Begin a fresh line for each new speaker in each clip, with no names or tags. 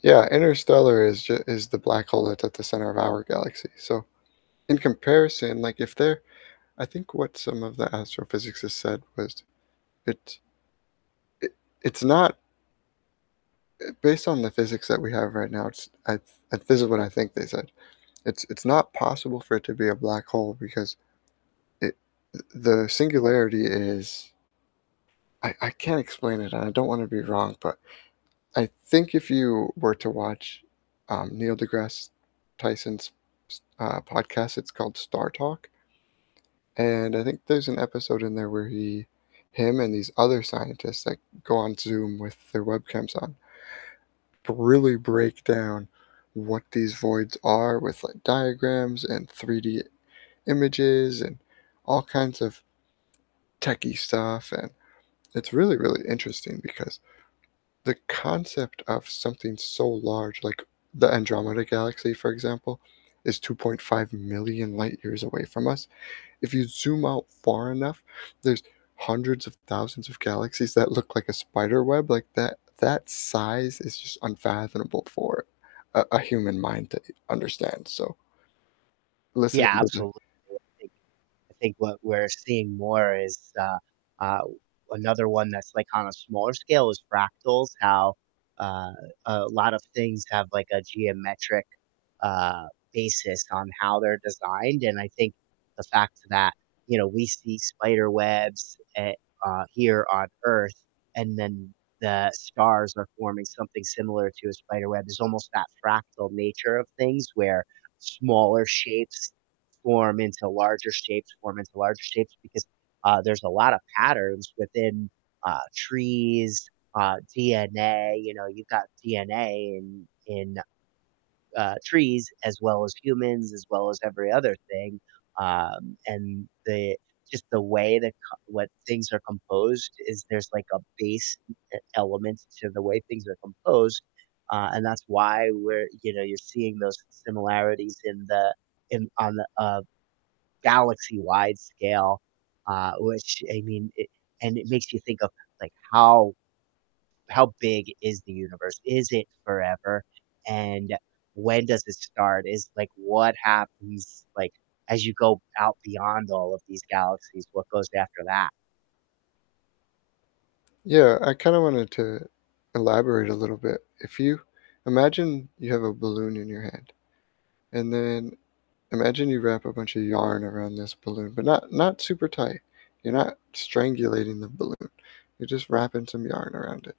Yeah, interstellar is ju is the black hole that's at the center of our galaxy. So in comparison, like if they're I think what some of the astrophysicists said was it i it's not Eh, based on the physics that we have right now, it's I th and this is what I think they said, "It's it's not possible for it to be a black hole because it th the singularity is" I I can't explain it and I don't wanna be wrong, but I think if you were to watch, um, Neil deGrasse Tyson's s uh, podcast, it's called "Star Talk" and I think there's an episode in there where he him and these other scientists, like, go on Zoom with their webcams on but really break down what these voids are with, like, diagrams and 3D images and all kinds of, techy stuff and it's really, really interesting because, the concept of something so large- like the Andromeda galaxy, for example- is 2.5 million light years away from us. If you zoom out far enough, there's hundreds of thousands of galaxies that look like a spider web, like, that that size is just unfathomable for a a human mind to eh understand, so listen
Yeah,
in [unintelligible]
absolutely. I think I think what we're seeing more is, uh uh, another one that's, like, on a smaller scale is fractals, how, uh, a lot of things have like a geometric, uh, basis on how they're designed and I think the fact that, you know, we see spiderwebs, eh uh, here on Earth, and then the stars are forming something similar to a spiderweb. There's almost that fractal nature of things where smaller shapes form into larger shapes, form into larger shapes, because, uh, there's a lotta patterns within, uh, trees, uh, DNA, you know, you've got DNA in in, uh, trees as well as humans, as well as every other thing. Um, and they just the way that ca what things are composed is there's like a base e element to the way things are composed. Uh, and that's why we're you know, you're seeing those similarities in the in on the, uh, galaxy-wide scale, uh, which I mean, it and it makes you think of like, how how big is the universe? Is it forever? And when does it start? Is, like, what happens, like, as you go out beyond all of these galaxies, what goes after that?
Yeah, I kinda wanted to elaborate a little bit. If you imagine you have a balloon in your hand, and then imagine you wrap a bunch of yarn around this balloon, but not not super tight, you're not strangulating the balloon, you're just wrapping some yarn around it,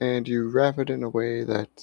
and you wrap it in a way that's